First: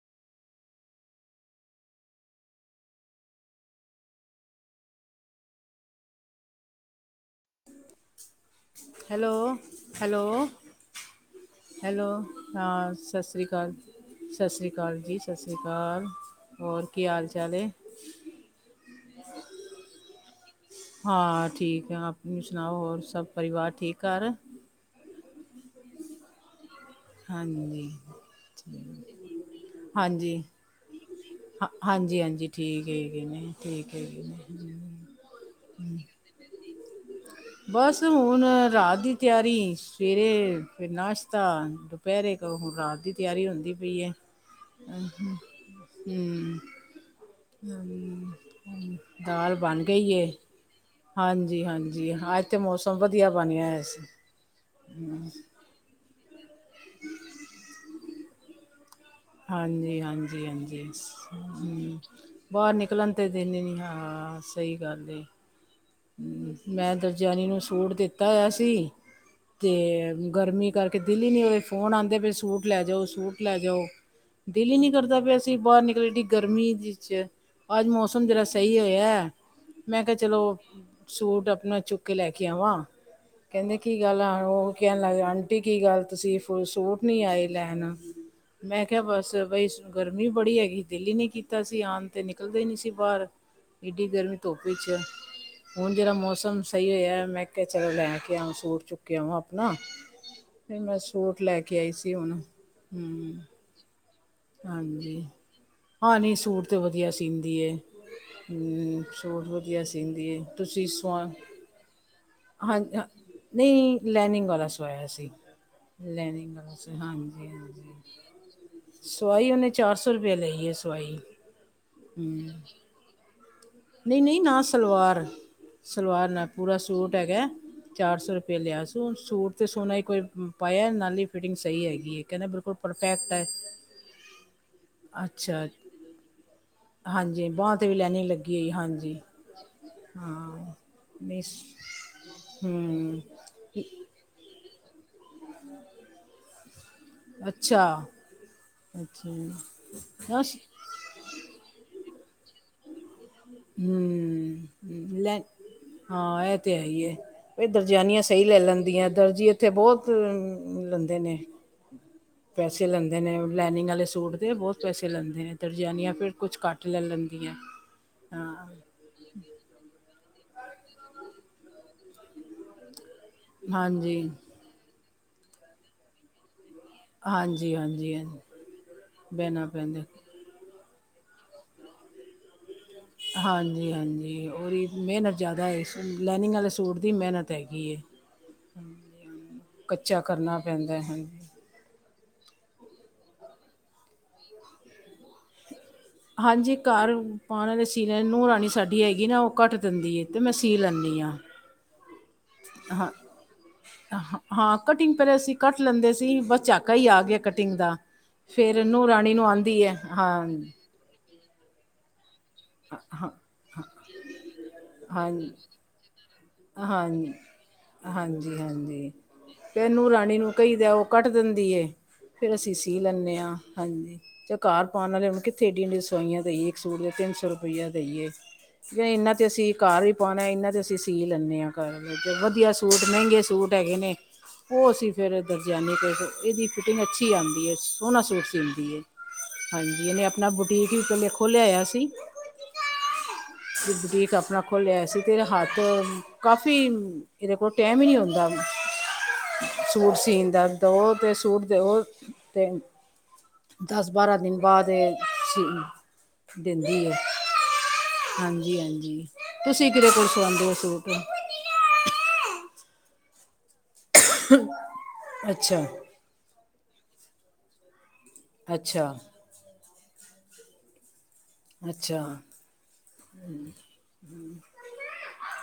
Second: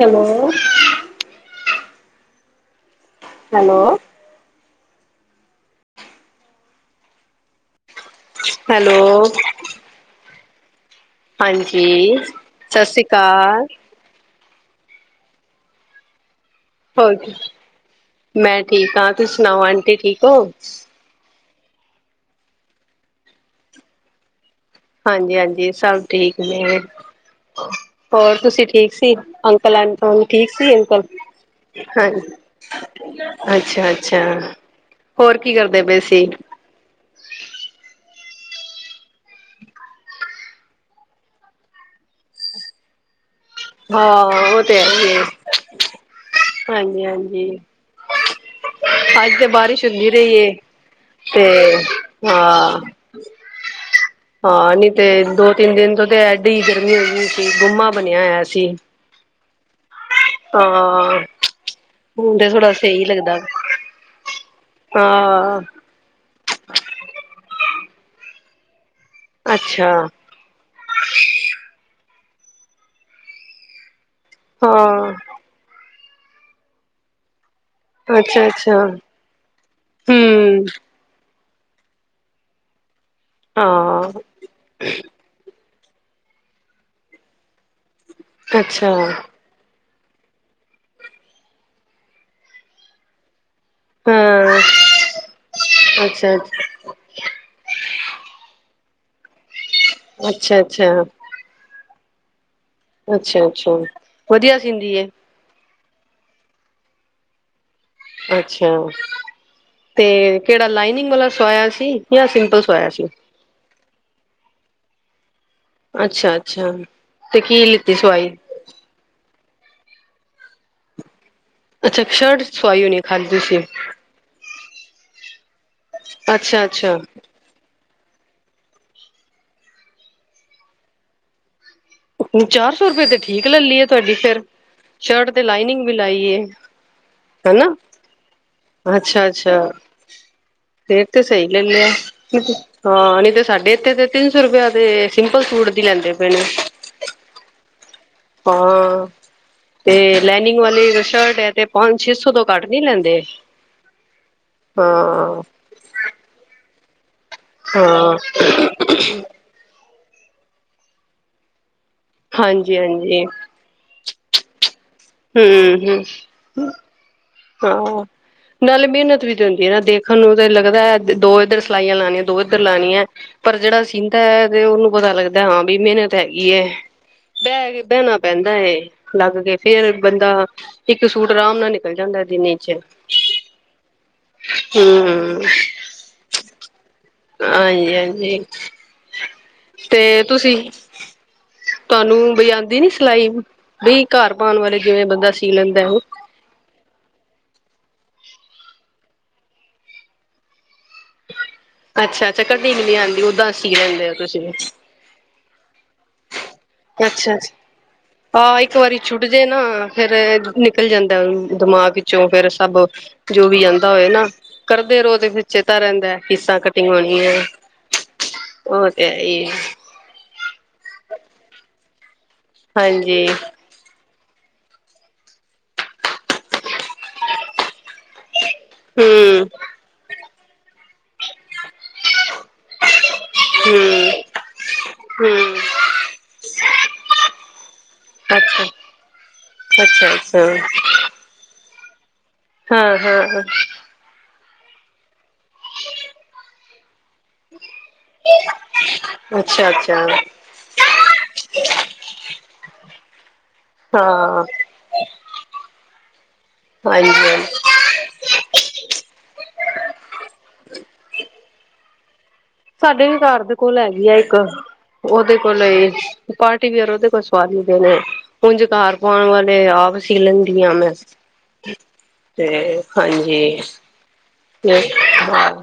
Hello. Hello, hello, hello? Hello ਹਾਂਜੀ ਸਤਿ ਹਾਂ ਸ੍ਰੀ ਸਤਿ ਸ਼੍ਰੀ ਅਕਾਲ। ਸਤਿ ਸ੍ਰੀ ਅਕਾਲ ਜੀ- ਸਤਿ ਸ਼੍ਰੀ ਅਕਾਲ। ਕੀ ਹੋਰ ਹਾਲ ਜੀ ਚਾਲ ਹੈ ਮੈਂ ਠੀਕ ਹਾਂ, ਤੁਸੀਂ ਸੁਣਾਓ ਆਂਟੀ ਠੀਕ ਹੋ? ਹਾਂ ਠੀਕ ਹਾਂ, ਆਪਣੀ ਸੁਣਾਓ ਹੋਰ ਸਭ ਪਰਿਵਾਰ ਠੀਕ ਘਰ? ਹਾਂਜੀ- ਹਾਂਜੀ ਸਭ ਠੀਕ ਨੇ। ਹਾਂਜੀ ਹੋਰ ਤੁਸੀਂ ਠੀਕ ਸੀ, ਅੰਕਲ- ਅੰਟੀ ਹੁਣੀ ਹਾਂਜੀ ਠੀਕ ਸੀ ਊਪਰ। ਹਾਂ ਹਨ ਹਾਂਜੀ ਹਾਂਜੀ ਠੀਕ ਹੈਗੇ ਨੇ ਅੱਛਾ- ਠੀਕ ਹੈਗੇ ਅੱਛਾ। ਨੇ ਹੋਰ ਕੀ ਕਰਦੇ ਪਏ ਸੀ। ਬਸ ਹੁਣ ਰਾਤ ਦੀ ਤਿਆਰੀ, ਸਵੇਰੇ ਫੇਰ ਨਾਸ਼ਤਾ। ਦੁਪਹਿਰੇ ਖਊ ਹੁਣ ਰਾਤ ਦੀ ਤਿਆਰੀ ਹੁੰਦੀ। ਪਈ ਹੈ ਹਾਂ ਉਹ ਤੇ ਹੈ ਈ ਹੈ। ਹਮ ਹਾਂਜੀ- ਹਾਂਜੀ ਅੱਜ ਤਾਂ ਦਾਲ ਬਣ ਬਾਰਿਸ਼ ਹੁੰਦੀ ਗਈ ਹੈ ਰਹੀਏ। ਤੇ ਹਾਂਜੀ ਹਾਂਜੀ ਅੱਜ ਤੇ ਹਾਂ, ਮੌਸਮ ਵਧੀਆ ਬਣਿਆ ਹੋਇਆ ਸੀ ਹਾਂ ਨਹੀਂ ਤੇ ਦੋ- ਤਿੰਨ ਦਿਨ ਤੋਂ ਤੇ ਐਡੀ ਗਰਮੀ ਹੋਈ ਹੂਈ ਸੀ, ਗੁੰਮਾ ਬਣਿਆ ਹੋਇਆ ਸੀ। ਹਾਂਜੀ- ਹਾਂਜੀ, ਹਾਂ ਹਾਂਜੀ। ਹੁਣ ਤੇ ਥੋੜਾ ਬਾਹਰ ਸਹੀ ਨਿਕਲਣ ਤੇ ਲੱਗਦਾ ਦਿਲ ਈ ਨੀ, ਹਾਂ ਆ ਸਹੀ ਗੱਲ। ਹਾਂ ਹੈ ਆ। ਮੈਂ ਦਰਜੇਆਣੀ ਨੂੰ ਸੂਟ ਦਿੱਤਾ ਹੋਇਆ ਸੀ। ਤੇ ਅੱਛਾ ਗਰਮੀ ਕਰਕੇ ਦਿਲ ਹੀ ਨਹੀਂ, ਫੋਨ ਆਉਂਦੇ ਪਏ ਸੂਟ ਲੈ ਜਾਓ- ਸੂਟ ਲੈ ਜਾਓ। ਦਿਲ ਹੀ ਨਹੀਂ ਹਾਂ ਕਰਦਾ ਪੈਆ ਸੀਂ ਬਾਹਰ ਨਿਕਲੇ ਏੜੀ ਗਰਮੀ ਚ। ਅੱਜ ਮੌਸਮ ਜਰਾ ਅੱਛਾ ਅੱਛਾ ਸਹੀ ਹੋਇਆ, ਮੈਂ ਕਿਹਾ ਚਲੋ। ਹਮ ਸੂਟ ਆਪਣਾ ਚੁੱਕ ਕੇ ਲੈ ਕੇ ਆਵਾ। ਕਹਿੰਦੇ ਕੀ ਹਾਂ ਗੱਲ ਆ ਆਣ ਉਹ। ਕਹਿਣ ਲੱਗ ਆਂਟੀ ਕੀ ਗੱਲ ਤੁਸੀਂ ਸੂਟ ਨੀ ਆਏ ਲੈਣ, ਮੈਂ ਅੱਛਾ ਕਿਹਾ ਬਸ। ਬਈ ਗਰਮੀ ਬੜੀ ਹੈਗੀ ਦਿੱਲ ਨੇ ਕੀਤਾ ਸੀ ਆਉਣ ਤੇ, ਨਿਕਲਦੇ ਨੀ ਸੀ ਬਾਹਰ। ਏਡੀ ਗਰਮੀ ਹਾਂ ਧੁੱਪ 'ਚ। ਹੁਣ ਜਿਹੜਾ ਅੱਛਾ ਅੱਛਾ ਮੌਸਮ ਸਹੀ ਹੋਇਆ ਹਾਂ। ਮੈਂ ਕਿਹਾ ਚਲੋ ਲੈ ਕੇ ਆ ਸੂਟ ਚੁੱਕ ਕੇ ਆਵਾਂ ਆਪਣਾ, ਅੱਛਾ ਤੇ ਮੈਂ ਸੂਟ ਲੈ ਕੇ ਆਈ ਸੀ ਹੁਣ। ਹਮ ਅੱਛਾ-ਅੱਛਾ। ਹਾਂਜੀ ਹਾਂ ਨਹੀਂ ਸੂਟ ਤਾਂ ਵਧੀਆ ਸਿਦੀ ਐ। ਅੱਛਾ ਤੇ ਸੀਂਦੀ ਏ ਕਿਹੜਾ, ਤੁਸੀਂ ਲਾਈਨਿੰਗ ਸਵਾ ਵਾਲਾ ਸਵਾਇਆ ਸੀ। ਜਾਂ ਸਿੰਪਲ ਸਿਵਾਇਆ ਸੀ। ਨਹੀ ਲੈਨਿੰਗ ਵਾਲਾ ਸਵਾਇਆ ਸੀ। ਅੱਛਾ- ਲੈਨਿੰਗ ਅੱਛਾ ਵਾਲਾ ਸੀ ਤੇ ਕੀ ਲਿੱਤੀ ਸਿਵਾਈ? ਸੁਵਾਈ ਉਹਨੇ ਚਾਰ ਸੌ ਰੁਪਏ ਲਈ ਹੈ, ਸੁਆਈ। ਅੱਛਾ ਇਕ ਸ਼ਰਟ ਸੁਵਾਈੂ ਹੋਣੀ ਏ ਖਾਲੀ ਤੁਸੀ। ਨਹੀਂ- ਨਹੀਂ ਨਾਲ ਸਲਵਾਰ, ਸਲਵਾਰ ਨਾਲ ਅੱਛਾ ਪੂਰਾ ਅੱਛਾ ਸੂਟ ਹੈਗਾ ਹੈ। ਚਾਰ ਸੌ ਰੁਪਇਆ ਲਿਆ ਸੀ ਸੂਟ ਤੇ ਸੋਨਾ ਹੀ ਕੋਈ ਪਾਇਆ ਨਾਲ ਈ ਫਿਟਿੰਗ ਸਹੀ ਹੈਗੀ ਐ ਕਹਿੰਦਾ ਬਿਲਕੁਲ ਪਰਫੈਕਟ ਐ। ਇਸ ਲਈ ਤੁਹਾਡੀ ਫੇਰ ਸ਼ਰਟ ਤੇ ਲਾਈਨਿੰੰਗ ਵੀ ਲਾਈ ਏ। ਹਾਂਜੀ ਹਨਾ ਬਾਂਹ ਤੇ ਵੀ ਲਾਈਨਿੰੰਗ ਲੱਗੀ ਹੋਈ ਹਾਂਜੀ ਹਾਂ। ਫਿਰ ਤੇ ਨਹੀਂ ਸਹੀ ਲੈ ਲਿਆ ਹਾਂ ਹੂੰ ਨੀ ਤੇ ਸਾਡੇ ਇੱਥੇ ਤੇ ਤਿੰਨ ਸੌ ਰੁਪਇਆ ਤੇ ਸਿੰਪਲ ਸੂਟ ਦੀ ਲੈਂਦੇ ਪਏ ਨੇ। ਅੱਛਾ। ਹਾਂ, ਅੱਛਾ ਤੇ ਬਸ ਲਾਈਨਿੰੰਗ ਵਾਲੀ ਸ਼ਰਟ ਐ ਤੇ ਪੰਜ ਛੇ ਸੌ ਤੋਂ ਘੱਟ ਨੀ ਲੈਂਦੇ। ਹੂੰ, ਲੈ ਹਾਂ ਹਾਂ ਇਹ ਤੇ ਹੈਈ ਐ। ਏ ਹਾਂ ਦਰਜੈਨੀਆਂ ਸਹੀ ਲੈ ਲੈਂਦੀਆਂ ਦਰਜੀ ਉੱਥੇ ਬਹੁਤ ਲੈਂਦੇ ਨੇ ਹਾਂਜੀ ਪੈਸੇ ਲੈਂਦੇ ਹਾਂਜੀ ਨੇ। ਲੈਨਿੰੰਗ ਆਲੇ ਸੂਟ ਦੇ ਬਹੁਤ ਪੈਸੇ ਲੈਂਦੇ ਨੇ ਹਮ ਹਮ ਦਰਜੈਨੀਆਂ ਫਿਰ ਕੁਛ ਘੱਟ ਲੈ ਲੈਂ ਹਾਂ, ਨਾਲੇ ਮਿਹਨਤ ਵੀ ਤੇ ਹੁੰਦੀ ਐ ਨਾ ਦੇਖਣ ਨੂੰ ਤੇ ਲੱਗਦਾ ਦੋ ਇੱਧਰ ਸਿਲਾਈਆਂ ਲਾਣੀਆਂ। ਦੋ ਇੱਧਰ ਲਾਣੀ ਐ ਪਰ ਜਿਹੜਾ ਹਾਂਜੀ ਸਿੰਦਾ ਤੇ ਉਹਨੂੰ ਪਤਾ ਲੱਗਦਾ ਹਾਂ ਵੀ ਮਿਹਨਤ ਹੈਗੀ ਐ। ਬਹਿ ਹਾਂਜੀ ਕੇ ਹਾਂਜੀ ਬਹਿਣਾ ਪੈਂਦਾ ਹਾਂਜੀ ਹੈ ਲੱਗ ਕੇ ਬਹਿਣਾ ਫੇਰ ਪੈਂਦਾ ਬੰਦਾ। ਇੱਕ ਸੂਟ ਆਰਾਮ ਨਾਲ ਨਿਕਲ ਜਾਂਦਾ ਦਿਨ ਵਿੱਚ। ਹਾਂਜੀ-ਹਾਂਜੀ, ਉਹਦੀ ਮਿਹਨਤ ਹਮ ਜ਼ਿਆਦਾ ਹੈ। ਲੈਨਿੰੰਗ ਆਲੇ ਸੂਟ ਦੀ ਮਿਹਨਤ ਹੈਗੀ ਹਾਂਜੀ ਐ। ਹਾਂਜੀ ਤੇ ਕਰਨਾ ਤੁਸੀਂ। ਪੈਂਦਾ ਹੈ ਹਾਂਜੀ ਤੁਹਾਨੂੰ ਬਈ ਆਂਦੀ ਨੀ ਸਿਲਾਈ ਬਈ, ਘਰ ਪਾਣ ਵਾਲੇ ਜਿਵੇਂ ਬੰਦਾ ਸੀ ਲੈਂਦਾ ਓ। ਹਾਂਜੀ, ਘਰ ਪਾਣ ਵਾਲੇ ਸੀ ਲੈਣ ਨੂੰਹ ਰਾਣੀ ਸਾਡੀ ਹੈਗੀ ਨਾ ਉਹ ਘੱਟ ਦਿੰਦੀ ਐ ਤੇ ਮੈਂ ਸੀ ਲੈਂ ਅੱਛਾ ਅੱਛਾ, ਕਟਿੰਗ ਨੀ ਹਾਂ ਆਂਦੀ, ਓਦਾਂ ਸੀ ਲੈਂਦੇ ਹੋ ਹਾਂ- ਤੁਸੀਂ। ਹਾਂ ਕਟਿੰਗ ਪਹਿਲੇ ਅਸੀ ਕੱਟ ਲੈਂਦੇ ਸੀ, ਬਸ ਝਾਕਾ ਹੀ ਆ ਗਿਆ ਕਟਿੰਗ ਦਾ। ਆਹ ਇੱਕ ਫਿਰ ਵਾਰੀ ਨੂੰਹ ਛੁੱਟ ਰਾਣੀ ਜੇ ਨੂੰ ਨਾ, ਆਂਦੀ ਹੈ ਫੇਰ ਹਾਂ ਨਿਕਲ ਜਾਂਦਾ ਦਿਮਾਗ ਵਿੱਚੋ ਫੇਰ ਸਭ ਹਾਂ ਜੋ ਵੀ ਆਂਦਾ ਹੋਏ ਨਾ, ਕਰਦੇ ਰਹੋ ਤੇ ਫਿਰ ਹਾਂਜੀ ਚੇਤਾ ਰਹਿੰਦਾਂ। ਕਿਸ ਤਰ੍ਹਾਂ ਕਟਿੰਗ ਹੋਣੀ ਆ ਹਾਂਜੀ ਹਾਂਜੀ ਉਹ ਤੇ ਹਾਂਜੀ ਹੈਈ ਐ। ਫਿਰ ਨੂੰ ਰਾਣੀ ਨੂੰ ਕਹੀਦਾ ਉਹ ਕੱਟ ਦਿੰਦੀ ਐ, ਫੇਰ ਅਸੀਂ ਸੀ ਹਾਂਜੀ ਲੈਂਨੇ ਆ, ਹਾਂਜੀ। ਤੇ ਘਰ ਪਾਣ ਵਾਲੇ ਹੁਨ ਕਿੱਥੇ ਐਡੀਆਂ ਐਡੀਆਂ ਸਵਾਈਆਂ ਦੇਈਏ ਇੱਕ ਸੂਟ ਜਾਂ ਤਿੰਨ ਸੌ ਰੁਪਿਆ ਦਈ ਏ। ਫਿਰ ਐਨਾ ਤੇ ਹੂੰ ਅਸੀਂ ਘਰ ਈ ਪਾਣਾ, ਐਨਾ ਤੇ ਅਸੀਂ ਸੀ ਲੈਂਨੇ ਆ ਘਰ ਵਧੀਆ ਸੂਟ ਮਹਿੰਗੇ ਸੂਟ ਹੈਗੇ ਹੂੰ ਨੇ ਉਹ ਅਸੀਂ ਫਿਰ ਹੂੰ ਦਰਜਿਆਨੇ, ਤੇ ਇਹਦੀ ਫਿਟਿੰਗ ਅੱਛੀ ਆਂਦੀ ਐ ਸੋਹਣਾ ਸੂਟ ਅੱਛਾ ਸੀਦੀ ਐ। ਹਾਂਜੀ, ਅੱਛਾ ਇਹਨੇ ਅੱਛਾ ਆਪਣਾ ਬੁਟੀਕ ਵੀ ਪਹਿਲੇ ਖੋਲਿਆ ਹੋਇਆ ਸੀ। ਹਾਂ ਹਾਂ ਹਾਂ। ਬੁਟੀਕ ਆਪਣਾ ਖੋਲਿਆ ਹੋਇਆ ਸੀ, ਤੇ ਇਹਦਾ ਹੱਥ ਕਾਫੀ ਇਹਦੇ ਕੋਲ ਟੈਮ ਹੀ ਨੀ ਹੁੰਦਾ। ਅੱਛਾ ਅੱਛਾ ਸੂਟ ਸੀਣ ਦਾ ਦੋ ਤੇ ਸੂਟ ਦਿਓ ਤੇ ਦਸ ਬਾਰਾਂ ਹਾਂ ਦਿਨ ਬਾਅਦ ਇਹ ਸੀ ਦਿੰਦੀ ਹਾਂਜੀ ਐ। ਹਾਂਜੀ ਹਾਂਜੀ-ਹਾਂਜੀ, ਤੁਸੀਂ ਕਿਹਦੇ ਕੋਲ ਸਵਾਂਦੇ ਹੋ ਸੂਟ? ਸਾਡੇ ਵੀ ਘਰ ਦੇ ਕੋਲ ਹੈਗੀ ਆ ਇੱਕ, ਉਹਦੇ ਕੋਲ ਅੱਛਾ ਈ ਪਾਰਟੀ ਵੇਅਰ ਉਹਦੇ ਕੋਲ ਸਵਾਅ ਲਈ ਦੇ ਨੇ, ਉੁਝ ਘਰ ਅੱਛਾ ਪਾਉਣ ਵਾਲੇ ਤੇ ਆਪ ਸੀ ਲੈਂਦੀ ਆ ਮੈਂ ਅੱਛਾ ਤੇ ਹਾਂਜੀ।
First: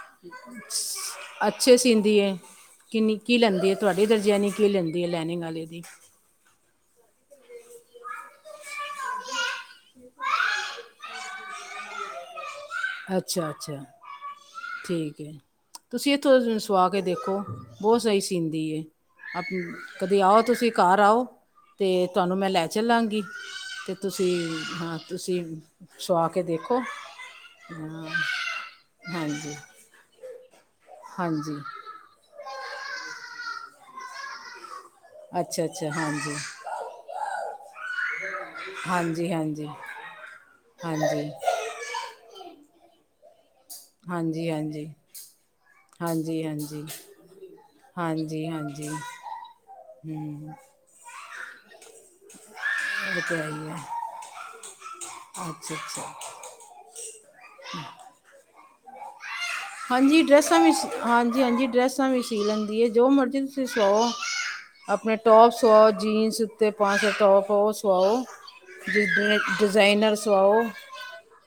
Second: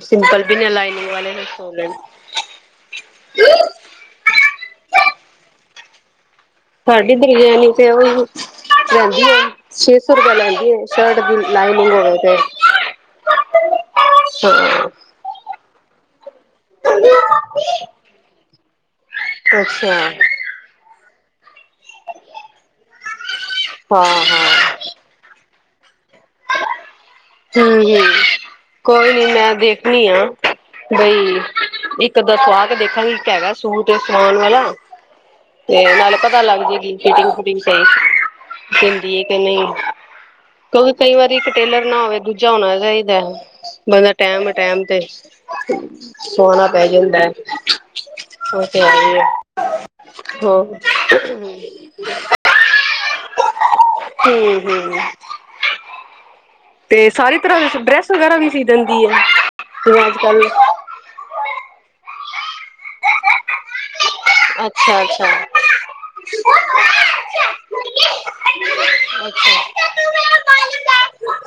ਸਿੰਪਲ ਵੀ ਨੇ ਲਾਈਨਿੰੰਗ ਵਾਲੇ ਨੇ ਅੱਛੇ ਸੀਂਦੀ ਹੈ [unintelligible] ਕਿੰਨੀ ਕੀ ਲੈਂਦੀ ਆ ਤੁਹਾਡੇ ਦਰਜਿਆਂਨੀ ਕੀ ਲੈਂਦੀ ਐ, ਲੈਨਿੰੰਗ ਆਲੇ ਦੀ? ਸਾਡੀ ਦਰਜਿਆਨੀ ਤੇ ਉਹੀ ਲੈਂਦੀ ਐ, ਛੇ ਸੌ ਰੁਪਆ ਲੈਂਦੀ ਸ਼ਰਟ ਦੀ ਲਾਈਨਿੰੰਗ ਹੋ ਗਏ ਤੇ। ਅੱਛਾ-ਅੱਛਾ ਹਾਂ ਠੀਕ ਐ। ਤੁਸੀ ਐਥੋ ਸੁਆ ਕੇ ਦੇਖੋਂ ਬੋ ਸਈ ਸੀਂਦੀ ਐ। ਆਪ ਅੱਛਾ ਹਾਂ ਕਦੇ ਆਓ ਤੁਸੀਂ ਘਰ ਆਓ ਤੇ ਤੁਆਨੂੰ ਮੈਂ ਲੈ ਚੱਲਾਂਗੀ ਤੇ ਹਾਂ ਤੁਸੀਂ ਹਮ ਹਾਂ ਤੁਸੀਂ ਸੁਆ ਕੇ ਦੇਖੋਂ। ਹੂੰ, ਹੂੰ ਕੋਈ ਨੀ ਮੈਂ ਹਾਂਜੀ ਦੇਖਣੀ ਆ, ਬਈ ਹਾਂਜੀ ਇੱਕ ਇੱਕ ਅੱਧਾ ਸੁਵਾ ਕੇ ਦੇਖਾਗੀ, ਇੱਕ ਹੈਗਾ ਸੂਟ ਸਵਾਣ ਵਾਲਾ। ਅੱਛਾ ਤੇ ਅੱਛਾ ਨਾਲੇ ਹਾਂਜੀ ਪਤਾ ਲੱਗ ਜੇਗੀ ਫਿਟਿੰਗ-ਫੁਟਿੰਗ ਸਈ- ਸੀਦੀ ਐ ਹਾਂਜੀ ਕੇ ਨਈ, ਹਾਂਜੀ ਕਿਉਂਕਿ ਕਈ ਹਾਂਜੀ ਵਾਰੀ ਟੇਲਰ ਨਾ ਹੋਵੇ ਦੂਜਾ ਹੋਣਾ ਚਾਈਦਾ ਬੰਦਾ ਹਾਂਜੀ ਟੈਮ ਟੈਮ ਹਾਂਜੀ ਤੇ ਹਾਂਜੀ ਸਵੌਣਾ ਪੈ ਹਾਂਜੀ ਜਾਂਦਾ ਐ, ਹਾਂਜੀ ਓ ਤੇ ਹਾਂਜੀ ਹੈ ਈ ਆ। ਹੋ ਹੂੰ ਏ ਤੇ ਹੈ ਈ ਐ, ਹੂੰ ਹੂੰ ਅੱਛਾ-ਅੱਛਾ। ਤੇ ਸਾਰੀ ਤਰ੍ਹਾਂ ਸੂਟ ਡਰੈਸ ਵਗੈਰਾ ਵੀ ਸੀ ਦੀਂਦੀ ਆ? ਹਾਂਜੀ ਡਰੈੱਸਾਂ ਵੀ ਹਾਂਜੀ, ਹਾਂਜੀ ਡਰੈੱਸਾਂ ਵੀ ਸੀ ਲੈਂਦੀ ਐ ਜੋ ਮਰਜ਼ੀ ਤੁਸੀਂ ਸਵਾਓ। ਅੱਛਾ ਆਪਣੇ ਅੱਛਾ। ਟੋਪ ਸਆਓ ਜੀਨਸ ਹੂੰ ਹੂੰ ਉੱਤੇ ਪਾਕੇ ਟੋਪ ਓ ਸਆਓ। ਡਿ ਅੱਛਾ ਡਿਜ਼ਾਈਨਰ ਸੁਵਾਓ। [unintelligible]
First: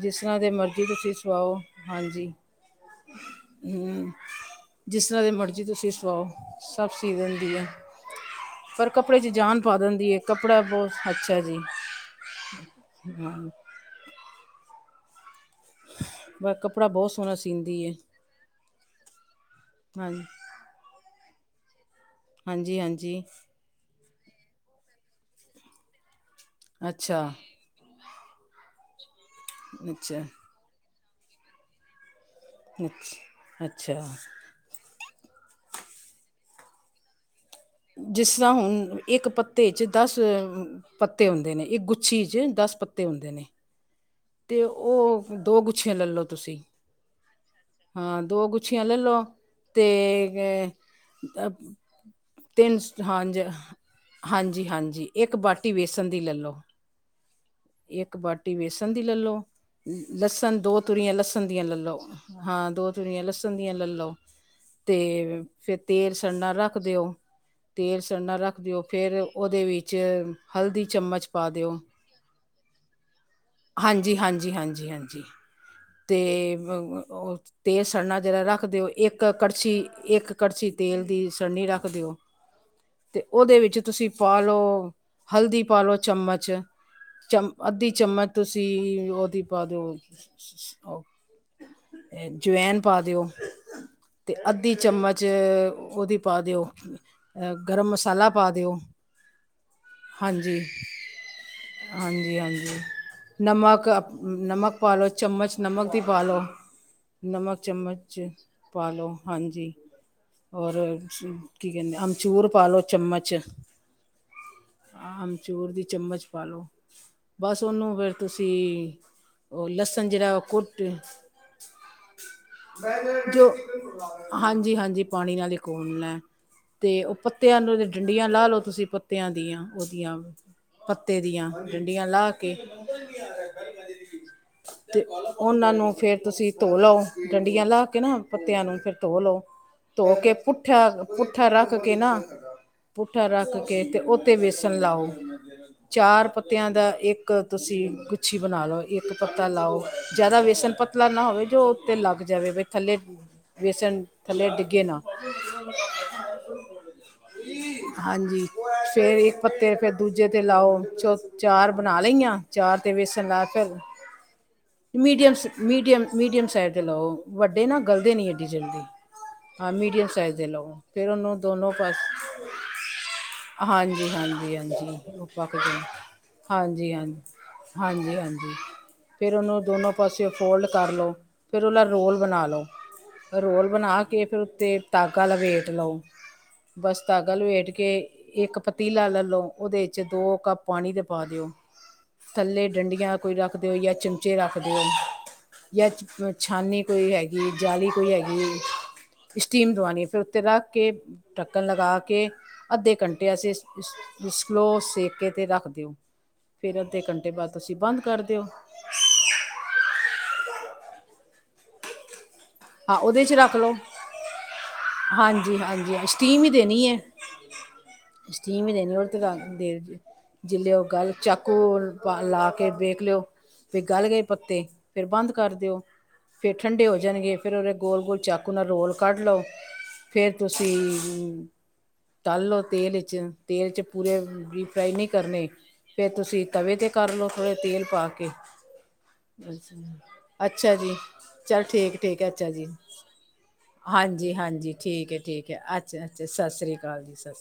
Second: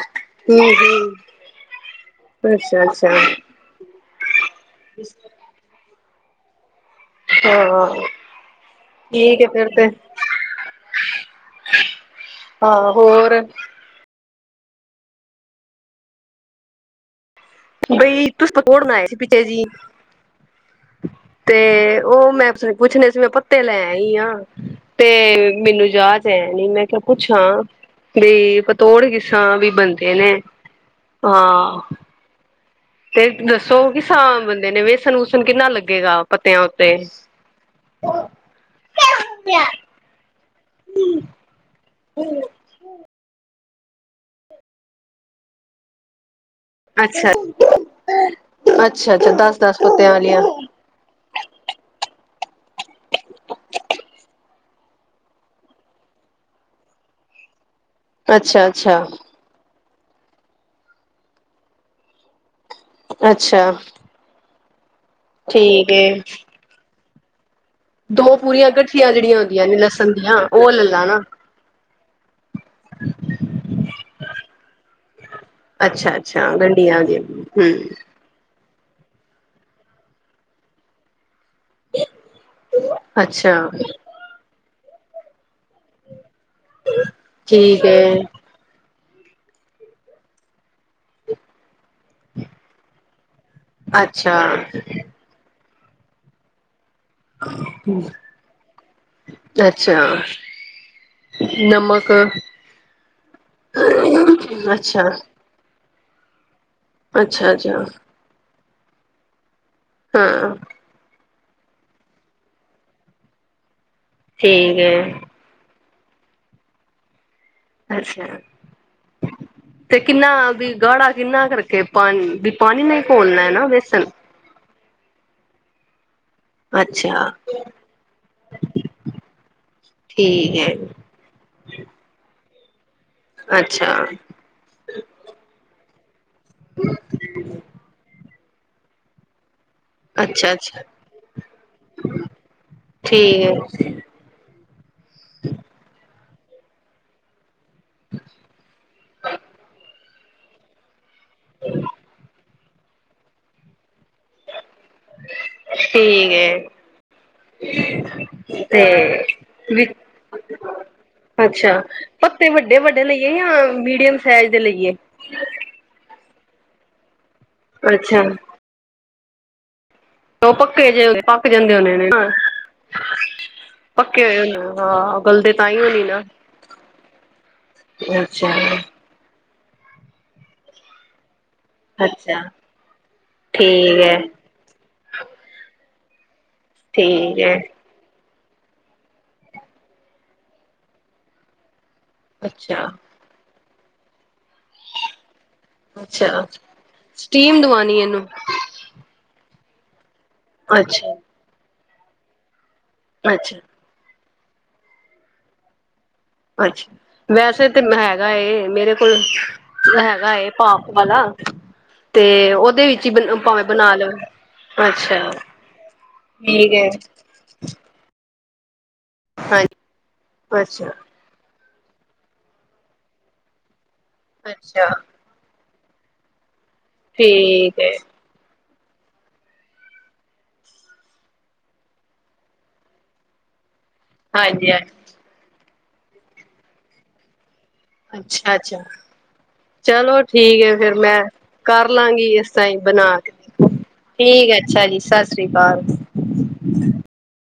ਜਿਸ ਤਰ੍ਹਾਂ ਦੇ ਮਰਜ਼ੀ ਤੁਸੀਂ ਸੁਵਾਓ ਹਾਂਜੀ। ਅੱਛਾ-ਅੱਛਾ। ਜਿਸ ਤਰ੍ਹਾਂ ਦੀ ਮਰਜ਼ੀ ਤੁਸੀਂ ਸਵਾਓ, ਸਭ ਸੀ ਦਿੰਦੀ ਐ। ਹਾਂ ਪਰ ਕੱਪੜੇ ਚ ਠੀਕ ਹੈ ਜਾਨ ਫਿਰ ਪਾ ਤੇ ਦਿੰਦੀ ਐ, ਕੱਪੜਾ ਬੋ ਅੱਛਾ ਜੀ। ਹਾਂ, ਹੋਰ ਹਾਂ ਬਾ ਕੱਪੜਾ ਬਹੁ ਸੋਣਾ ਸੀਦੀ ਬਈ ਤੁਸੀ ਤਾਂ ਕੌੜਨ ਆਏ ਸੀ ਪਿਛੇ ਜੀ ਹਾਂਜੀ ਤੇ ਓ ਮੈਂ ਹਾਂਜੀ ਪੁੱਛਣੇ ਸੀ ਹਾਂਜੀ ਮੈਂ ਤੇ ਲੈ ਆਈ ਆ ਤੇ ਮੈਨੂੰ ਜਾਚ ਹੈਨੀ ਮੈਂ ਕਿਆ ਅੱਛਾ ਪੁੱਛਾਂ ਵੀ ਪਤੋੜ ਕਿਸ ਤਰਾ ਵੀ ਬਣਦੇ ਅੱਛਾ ਨੇ ਹਾਂ। ਅੱਛ ਤੇ ਦੱਸੋ ਅੱਛਾ ਕਿਸਾ ਬੰਦੇ ਨੇ ਵੇਸਣ-ਵੂਸਣ ਕਿੰਨਾ ਲੱਗੇਗਾ ਪੱਤਿਆਂ ਉੱਤੇ ਜਿਸ ਤਰਾ ਹੁਣ ਇੱਕ ਪੱਤੇ 'ਚ ਦਸ ਪੱਤੇ ਹੁੰਦੇ ਨੇ ਇੱਕ ਗੁੱਛੀ 'ਚ ਦਸ ਪੱਤੇ। ਹੁੰਦੇ ਨੇ ਤੇ ਓ ਦੋ ਗੁੱਛੀਆਂ ਲੈਲੋ ਤੁਸੀਂ। ਅੱਛਾ ਹਾਂ ਦੋ ਗੁੱਛੀਆਂ ਅੱਛਾ ਅੱਛਾ ਲੈਲੋ ਦਸ ਦਸ ਤੇ ਪੱਤਿਆਂ ਵਾਲੀਆਂ ਤਿੰਨ ਸ ਹਾਂਜੀ ਹਾਂਜੀ-ਹਾਂਜੀ ਇੱਕ ਬਾਟੀ ਵੇਸਨ ਦੀ ਲੈਲੋ। ਇੱਕ ਬਾਟੀ ਅੱਛਾ ਬੇਸਣ ਦੀ ਅੱਛਾ ਲੈਲੋ ਲੱਸਣ ਦੋ ਤੂਰੀਆਂ ਲੱਸਣ ਦੀਆਂ ਲੈਲੋ। ਹਾਂ ਦੋ ਤੁਰੀਆਂ ਲਸਣ ਅੱਛਾ ਦੀਆਂ ਲੈਲੋ ਤੇ ਫੇਰ ਠੀਕ ਤੇਲ ਏ ਸੜਨਾ ਰੱਖ ਦਿਓ। ਤੇਲ ਦੋ ਸੜਨਾ ਰੱਖ ਪੂਰੀਆਂ ਦਿਓ ਗੱਠੀਆਂ ਫਿਰ ਜੇੜੀਆਂ ਉਹਦੇ ਹੁੰਦੀਆਂ ਨੇ ਵਿੱਚ ਲਸਣ ਦੀਆਂ ਓ ਹਲਦੀ ਲੈਲਾਂ ਨਾ। ਚਮਚ ਪਾ ਦਿਓ। [unintelligible] ਹਾਂਜੀ, ਹਾਂਜੀ, ਹਾਂਜੀ, ਹਾਂਜੀ ਅੱਛਾ ਤੇ ਅੱਛਾ ਗੰਢੀਆਂ ਦੀ ਓ ਹਮ ਤੇਲ ਸੜਨਾ। ਜੇੜਾ ਰੱਖ ਦਿਓ ਇੱਕ ਕੱੜਛੀ ਇੱਕ ਕੱੜਛੀ ਤੇਲ ਦੀ ਸੜਨੀ ਰੱਖ ਦਿਓ। ਅਤੇ ਅੱਛਾ ਓਦੇ ਵਿੱਚ ਤੁਸੀਂ ਪਾ ਲੋ ਹਲਦੀ ਪਾ ਲੋ ਚਮਚ ਚਮ ਠੀਕ ਅੱਧੀ ਏ ਚਮਚ ਤੁਸੀਂ ਓਦੀ ਪਾਦੋ। ਜਵੈਨ ਪਾ ਦਿਓ। ਤੇ ਅੱਛਾ ਅੱਧੀ ਚਮਚ ਉਹਦੀ ਪਾ ਦਿਓ। ਅ ਗਰਮ ਮਸਾਲਾ ਪਾ ਦਿਓ। ਅੱਛਾ। ਹਾਂਜੀ ਨਮਕ ਹਾਂਜੀ ਹਾਂਜੀ ਨਮਕ ਨਮਕ ਪਾ ਅੱਛਾ ਲੋਓ ਚਮਚ ਨਮਕ ਦੀ ਪਾ ਲਓ ਅੱਛਾ ਨਮਕ ਅੱਛਾ ਚਮਚ ਪਾ ਲਉ ਹਾਂਜੀ। ਹਾਂ ਹੋਰ ਕੀ ਕਹਿੰਦੇ ਅਮਚੂੂਰ ਪਾ ਲਓ ਚਮਚ। ਠੀਕ ਹੈਏ ਚੂਰ ਦੀ ਚਮਚ ਪਾਾਲਓ ਬਸ ਉਹਨੂੰ ਫੇਿਰ ਅੱਛਾ ਤੁਸੀਂ ਉਹ ਤੇ ਲਸਣ ਕਿੰਨਾ ਜਿਹੜਾ ਉਹ ਵੀ ਕੁਟ ਗਾੜਾ ਕਿੰਨਾ ਕਰਕੇ ਪਾਣੀ ਵੀ ਪਾਣੀ ਨਹੀਂ ਘੋਲਣਾ ਹੈ ਜੋ ਨਾ ਬੇਸਨ ਹਾਂਜੀ ਹਾਂਜੀ ਪਾਣੀ ਨਾਲ ਹੀ ਖੋਲਨਾ। ਤੇ ਉਹ ਅੱਛਾ ਪੱਤਿਆਂ ਨੂੰ ਡੰਡੀਆਂ ਲਾ ਲਓ ਤੁਸੀਂ ਪੱਤਿਆਂ ਦੀਆਂ ਉਹਦੀਆਂ। ਠੀਕ ਹੈ ਤੇ ਦੀਆਂ ਡੰਡੀਆਂ ਲਾ ਕੇ ਅੱਛਾ ਤੇ ਉਹਨਾਂ ਨੂੰ ਫੇਰ ਤੁਸੀਂ ਧੋ ਲਓ ਡੰਡੀਆਂ ਲਾ ਕੇ ਨਾ। ਪੱਤਿਆਂ ਨੂੰ ਫਿਰ ਧੋ ਲਓ ਧੋ ਕੇ ਅੱਛਾ ਅੱਛਾ ਪੁੱਠਿਆ ਪੁ ਪੁੱਠਾ ਰੱਖ ਕੇ ਨਾ ਪੁੱਠਾ ਠੀਕ ਰੱਖ ਹੈ ਕੇ ਤੇ। ਉਹ ਤੇ ਵੇਸਣ ਲਾਓ ਚਾਰ ਪੱਤਿਆਂ ਦਾ ਇੱਕ ਇੱਕ ਤੁਸੀਂ ਗੁੱਛੀ ਬਣਾ ਲਓ ਇੱਕ ਪੱਤਾ ਲਾਓ ਜ਼ਿਆਦਾ ਵੇਸਣ ਪ ਪਤਲਾ ਨਾ ਹੋਵੇ ਜੋ ਉੱਤੇ ਲੱਗ ਜਾਵੇ ਬ ਥੱਲੇ ਬੇਸਣ ਥੱਲੇ ਡਿੱਗੇ ਨਾ। ਠੀਕ ਏ। ਹਾਂਜੀ ਤੇ ਫੇਰ ਇੱਕ ਪੱਤੇ ਵੀ ਫਿਰ ਦੂਜੇ ਤੇ ਲਾਓ ਚੌ ਅੱਛਾ ਚਾਰ ਬਣਾ ਲਈਆਂ ਪੱਤੇ ਚਾਰ ਵੱਡੇ ਤੇ ਵੱਡੇ ਵੇਸਣ ਲਈਏ ਲਾ ਜਾਂ ਫਿਰ ਮੀਡੀਅਮ ਸਾਈਜ਼ ਦੇ ਲਈਏ ਮੀਡੀਅਮ ਮੀਡੀਅਮ ਮੀਡੀਅਮ ਸਾਈਜ਼ ਦੇ ਲਓ ਵੱਡੇ ਨਾ ਗਲਦੇ ਅੱਛਾ ਨਹੀਂ ਐਡੀ ਜਲਦੀ ਹਾਂ ਮੀਡੀਅਮ ਸਾਈਜ਼। ਫਦੇ ਉਹ ਲ ਪੱਕੇ ਜੇ ਪੱਕ ਜਾਂਦੇ ਹਣੇ ਨੇ। ਹਾਂਜੀ ਪੱਕੇ ਹੋਏ ਹਾਂਜੀ ਹੋਣੇ ਆ ਹਾਂਜੀ ਹਾਂ ਉਹ ਗਲਦੇ ਤਾਂ ਹੀ ਪਦੇ ਹੋਣੀ ਨਾ। ਹਾਂਜੀ ਹਾਂਜੀ। ਹਾਂਜੀ ਅੱਛਾ ਹਾਂਜੀ ਫਿਰ ਉਹਨੂੰ ਦੋਨੋ ਪਾਸੇਓ ਫੋਲਡ ਕਰ ਲਉ। ਫਿਰ ਉਹਲਾ ਰੋਲ ਅੱਛਾ ਬਣਾ ਲਉ ਰੋਲ ਠੀਕ ਬਣਾ ਹੈ ਕੇ ਫਿਰ ਉੱਤੇ ਟਾਗਾ ਲਵੇ ਲਓ ਬਸ ਠੀਕ ਤਾਂਗਲ ਹੈ ਵੇਠ ਕੇ ਇੱਕ ਪਤੀਲਾ ਲੈ ਲਉ ਉਹਦੇ ਦੋ ਕੱਪ ਪਾਣੀ ਦੇ ਪਾ ਦਿਓ। ਥੱਲੇ ਅੱਛਾ ਡੰਡੀਆਂ ਕੋਈ ਰੱਖ ਦੇਓ ਜਾਂ ਚਮਚੇ ਰੱਖ ਦਿਓ। ਜਾਂ ਅੱਛਾ ਛਾਨੀ ਕੋਈ ਹੈਗੀ ਸਟੀਮ ਜਾਲੀ ਦਵਾਉਣੀ ਕੋਈ ਇਹਨੂੰ ਹੈਗੀ ਸਟੀਮ ਦਵਾਣੀ ਫਿਰ ਉੱਤੇ ਰੱਖ ਕੇ ਅੱਛਾ ਢੱਕਣ ਲਗਾ ਕੇ ਅੱਧੇ ਘੰਟੇ ਅਸੀਂ ਅੱਛਾ ਸਲੋ ਸੇਕੇ ਤੇ ਰੱਖ ਦਿਓ ਫਿਰ ਅੱਧੇ ਘੰਟੇ ਅੱਛਾ ਬਾਅਦ ਵੈਸੇ ਤੁਸੀਂ ਤੇ ਮੈ ਬੰਦ ਕਰ ਹੈਗਾ ਦਿਓ ਏ ਮੇਰੇ ਕੋਲ ਹੈਗਾ ਏ ਪਾਪ ਵਾਲਾ ਤੇ ਉਹ ਹਾਂ ਉਹਦੇ ਚ ਰੱਖ ਲੋ ਅੱਛਾ ਹਾਂਜੀ ਹਾਂਜੀ ਹਾਂ ਸਟੀਮ ਹੀ ਠੀਕ ਦੇਣੀ ਹੈ ਏ। ਸਟੀਮ ਦੇਣੀ ਉ ਦੇ ਹਾਂਜੀ ਜੇ ਉਹ ਅੱਛਾ ਗੱਲ ਚੱਕ ਸਕੂਲ ਲਾ ਕੇ ਵੇਖ ਲਿਓ ਵੀ ਗਲ ਗਏ ਪੱਤੇ ਅੱਛਾ ਫਿਰ ਬੰਦ ਕਰ ਦਿਓ। ਫੇਰ ਠੰਡੇ ਹੋ ਜਾਣਗੇ ਫ਼ਿਰ ਉਹਦੇੇ ਠੀਕ ਹੈ ਗੋਲ ਗੋਲ ਚੱਕ ਰੋਲ ਕੱਢ ਲਓ ਫੇਰ ਤੁਸੀਂ ਤੱਲੋ ਤੇਲ ਇਚ ਤੇਲ ਚ ਪੂਰੇ ਡੀ ਹਾਂਜੀ ਹਾਂਜੀ ਫਰਾਈ ਨੀ਼ ਕਰਨੇ ਫਿਰ ਤੁਸੀਂ ਤਵੇ ਤੇ ਕਰ ਲੋ ਥੋੜ੍ਹੇ ਤੇਲ ਪਾ ਕੇ ਅੱਛਾ ਅੱਛਾ ਚਲੋ ਠੀਕ ਅੱਛਾ ਹੈ ਫੇਰ ਜੀ ਮੈਂ ਚੱਲ ਕਰ ਠੀਕ ਲਾ। ਠੀਕ ਗੀ ਹੈ ਅੱਛਾ ਇਸ ਜੀ ਤਾਈ ਬਣਾ ਕੇ ਹਾਂਜੀ- ਠੀਕ ਹੈ ਹਾਂਜੀ, ਅੱਛਾ ਜੀ ਠੀਕ ਏ- ਸਤਿ ਸ੍ਰੀ ਠੀਕ ਏ, ਅਕਾਲ ਅੱਛਾ -ਅੱਛਾ ਸਸਰੀ ਕਾਲ ਜੀ।